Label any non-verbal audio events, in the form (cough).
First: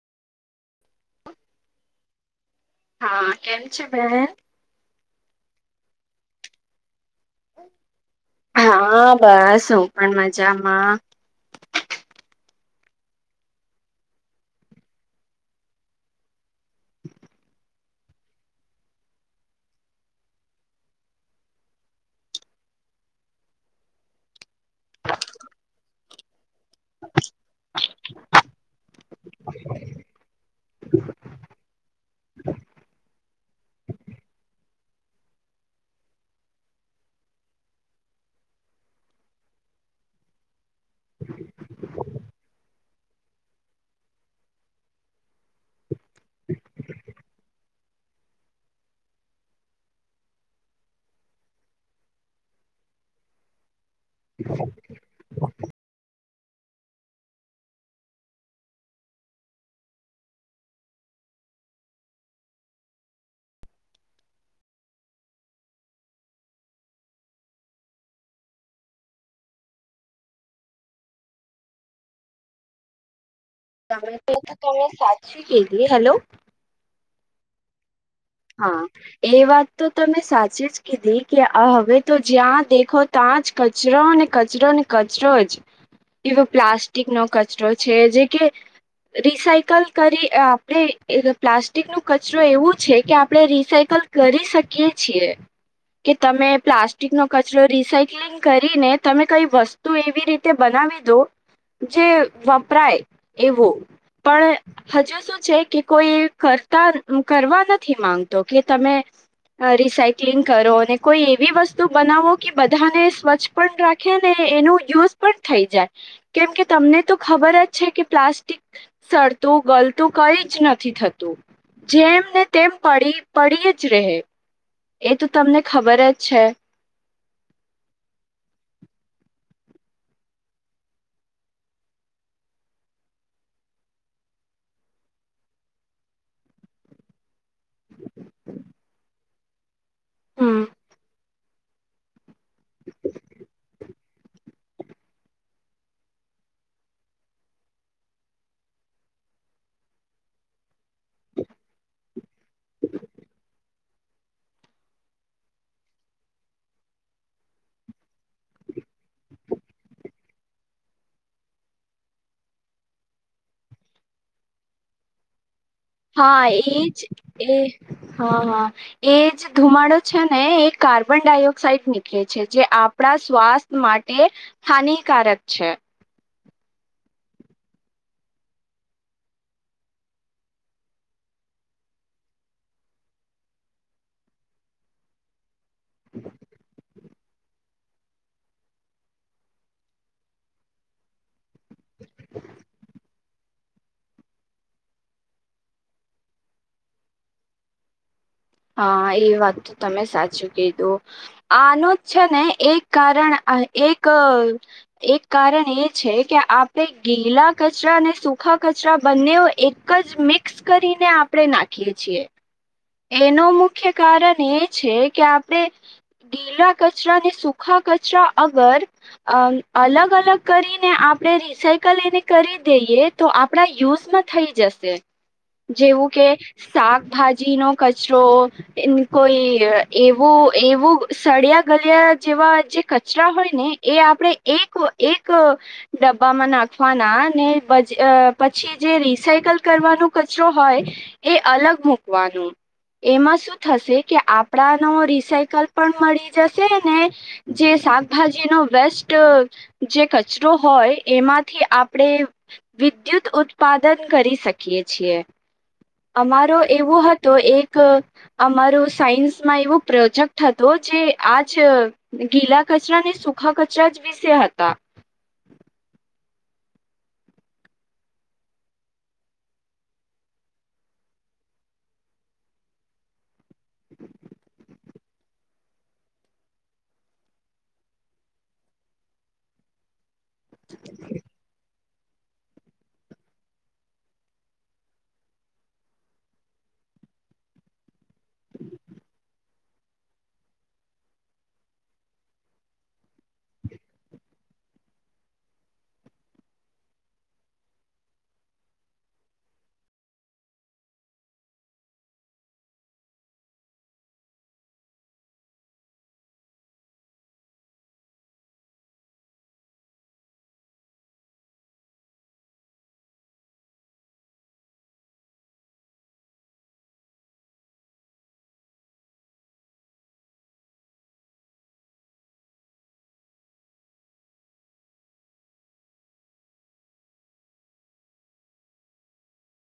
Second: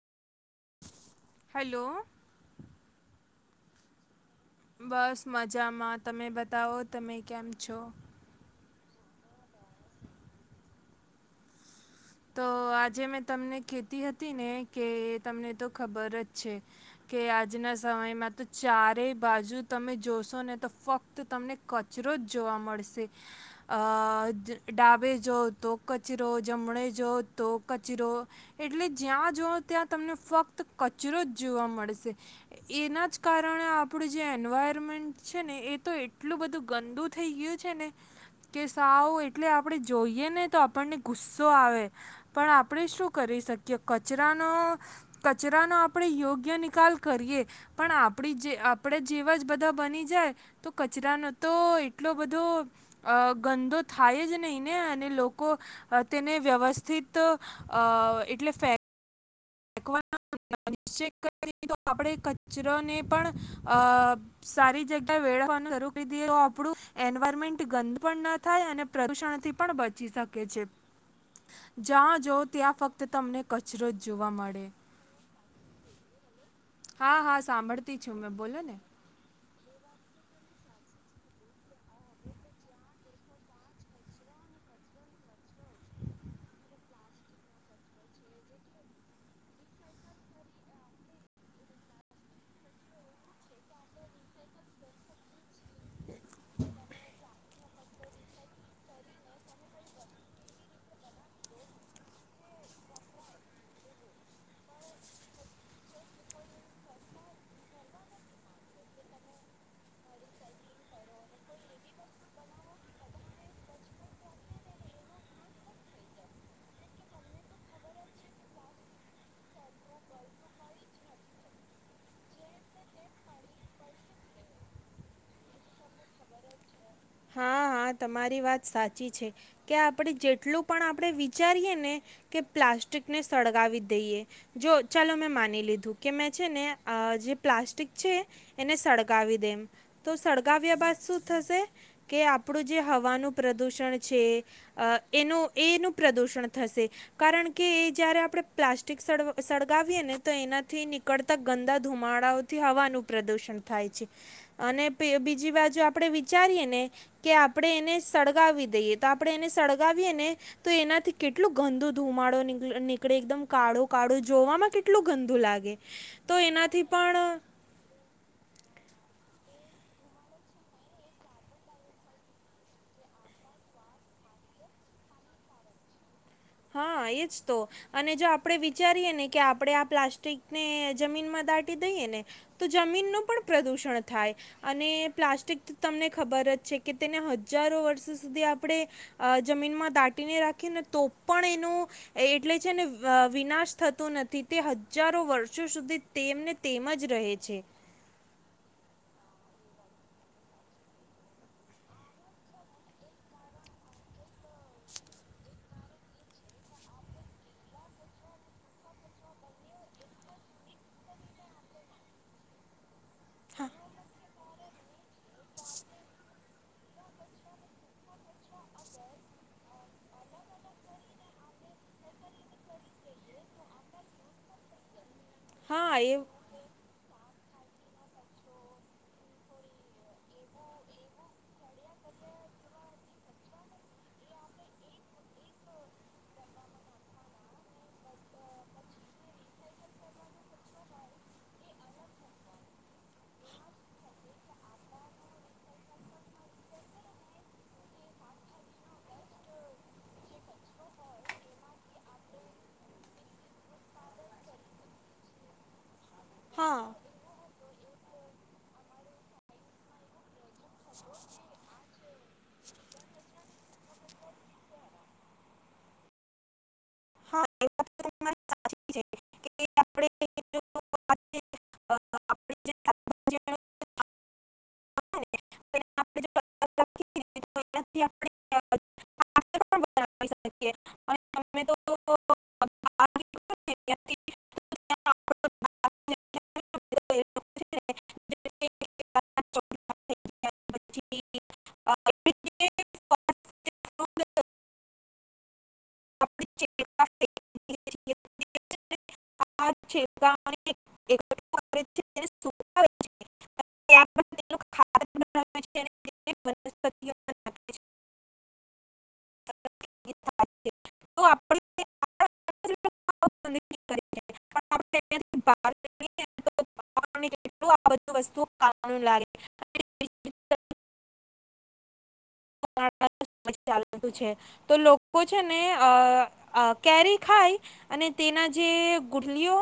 હલોલો હા કેમ છે, બેહેન બસ મજામા, તમે બતાવો તમે કેમ છો. હા, બસ હુ પણ મજામા તો આજે મેં તમને ખેતી હતી ને કે તમને તો ખબર જ છે, કે આજના સમયમા, તો ચારેય બાજુ તમે જોશો, ને તો ફક્ત તમને કચરો જ જો જોવા મળશે ડાબે, જો તો કચરો જમણે જો, તો કચરો એટલે જ્યાં જઓ ત્યાં તમને ફક્ત કચરો જ જોવા મળે એના જ કારણે, આપણું જે એન્વાયરમેન્ટ છે, ને એ તો એટલું બધું ગાધ બધું થઈ ગયું છેને, કે સાવ એટલે આપડણે જોઈએ, ને તો આપણને ગુસ્સો આવે પણ આપણે શું કરી શકીએ કચરાનો કચરાનો આપણે યોગ્ય નિકાલ કરી પણ આપ આપણે, જેવા જ બધા બની જાય તો કચરાનો તો એટલો બધો ગદો થાય જ નહીિ, ને અને લોકો તેને વ્યવસ્ એટલે ફ ફેક તો આપણેે કચરોને પણ અ સારી, જગ્યા વાનું શ કરી દએ તો આપડું એન્વાયરમેન્ટ ગંદ પણ ન થાય, અને પ્રદુષણ થી પણ બચી શકે જ્યાં જો ત્યાં ફક્ત તમને કચરો. જોવા તે મળે. તો તમે સાચી, કીધી હેલો હા હા સાંભળ હા, એ વાત તો તમે સાચી જ કીધી કે હવે, તો જ્યાં દેખો ત્યાં જ કચરો ને કચરો અને કચરો જ એવો પ્લાસ્ટિક નો કચરો છે, જે કે રિસાયકલ કરી આપણે પ્લાસ્ટિક નું કચરો એવું છે કે આપણે રીસાયકલ કરી શકીએ છીએ, કે તમે પ્લાસ્ટિક નો કચરો રીસાયક્લિંગ કરીને તમે કઈ, વસ્તુ એવી રીતે બનાવી દો જે, વપરાય એવો પણ હજુ શું છે, કે કોઈ કરતા કરવા નથી. માંગતા તો, કે તમે અ રિસાયક્લિંગ કરો અને કોઈ, એવી વસ્તુ બનાવો કે બધાને સ્વચ્છ પણ રાખે ને એનું યુસ પણ થઈ જાય, કેમ કે તમને તો ખબર જ, છે, કે પ્લાસ્ટિક સડ તું ગલતું કઈ જ નથી, થતું જેમને તેમ પડી પડી એ જ રહે, એ તો તમને ખબર જ છે. હા હા તમારી વાત સાચી છે કે આપણે જેટલુ, પણ આપણે વિચારીએ ને કે પ્લાસ્ટિકને સળગાવી દઈએ. જો ચાલો મેં માની લીધું કે મેં છે ને, અ જે પ્લાસ્ટિક છે, એને સળગાવી દેમ. તો હમ સળગાવ્યા બાદ શું થશે, કે આપણું જે હવાનું પ્રદુષણ છે, અ એનું એનું પ્રદૂષણ થશે કારણ કે એ જ્યારે, આપણે પ્લાસ્ટિક સળગાવીએે ને તો એનાથી નીકળતા ગંદા ધુમાડાઓથી, હવાનું પ્રદુષણ થાય છે, અને બીજી બાજુ આપડે વિચારીયે, ને કે આપણે એને સળગાવી દઈએ, તો આપણે એને સળગાવીએે, ને તો એનાથી કેટલું ગંદુ ધૂમા નીકળે એકદમ કાળો કાળો, જોવામાં કેટલું ગંદુ લાગે. તો હા એનાથી એજ પણ એ હા, હા એજ ધુમાડો છે ને એ કાર્બન ડાયોક્સાઇડ નીકળે છે જે આપણા સ્વાસ્થ માટે હાનિકારક છે. હ એજ તો અને જો આપણે વિચારીએ ને કે આપણેે આ પ્લાસ્ટિકને જમીનમાં દાટી દઈએ ને તો જમીન નું પણ પ્રદૂષણ થાય અને પ્લાસ્ટિક તમને ખબર જ છે કે તેને હજારો વર્ષ સુધી આપણે અ જમીનમાં દાટીને રાખીને તો પણ એનું એટલે છે, ને અ વિનાશ થતું નથી તે હજારો વર્ષો સુધી તે તેમને તેમ જ રહે છે. (inaudible) હા એ વાત તો તમે સાચું કીધું આનું જ છે ને એક કારણ એક અ એક કારણ એ છે કે આપણે ગીલા કચરાને સુખા કચરા બંને એક જ મિક્સ કરીને આપણે નાખીએ છીએ. એનું હા મુખ્ય કારણ એ છે, કે આપડે ગીલા કચરા ને સૂખા કચરા અગર અ અલગ અલગ કરીને આપણેે રિસાયકલ એને કરી દઈએ તો આપણા યુઝમાં થઈ જશે. હા જેવું એ કે શાકભાજી નો કચરો કોઈ અ એવું એવું સળિયા ગલિયા જેવા કચરા હોયને એ આપણે એક એક અ ડબ્બામાં નાખવાના ને પછી અ જે રિસાયકલ કરવાનું કચરો હોય એ અલગ મૂકવાનું. એમાં શું થશે કે આપણાનો રિસાયકલ પણ મળી જશે ને જે કે શાકભાજી નો વેસ્ટઅ જે કચરો હોય એમાંથી આપણે વિદ્યુત ઉત્પાદન કરી શકીએ છીએ. અમારો હા એવો હત તો એક અમારું સાયન્સમાં એવું પ્રોજેક્ટ હતો જે આજ અ ગીલા કચરાને સૂખા કચરા જ વિશે હતા. (inaudible) આપ જે (unintelligible) (unintelligible) (unintelligible) (unintelligible) (unintelligible) (unintelligible) (unintelligible) (unintelligible) (unintelligible) આ છે એક છે (unintelligible) (unintelligible) તો આપણે (unintelligible) (unintelligible) ટ આ બધ વસ્તુ લાગે (unintelligible) (unintelligible) ચાલતું છે તો લોકો છે ને અ કેરી ખાય અને તે એના જે ગુટલીઓ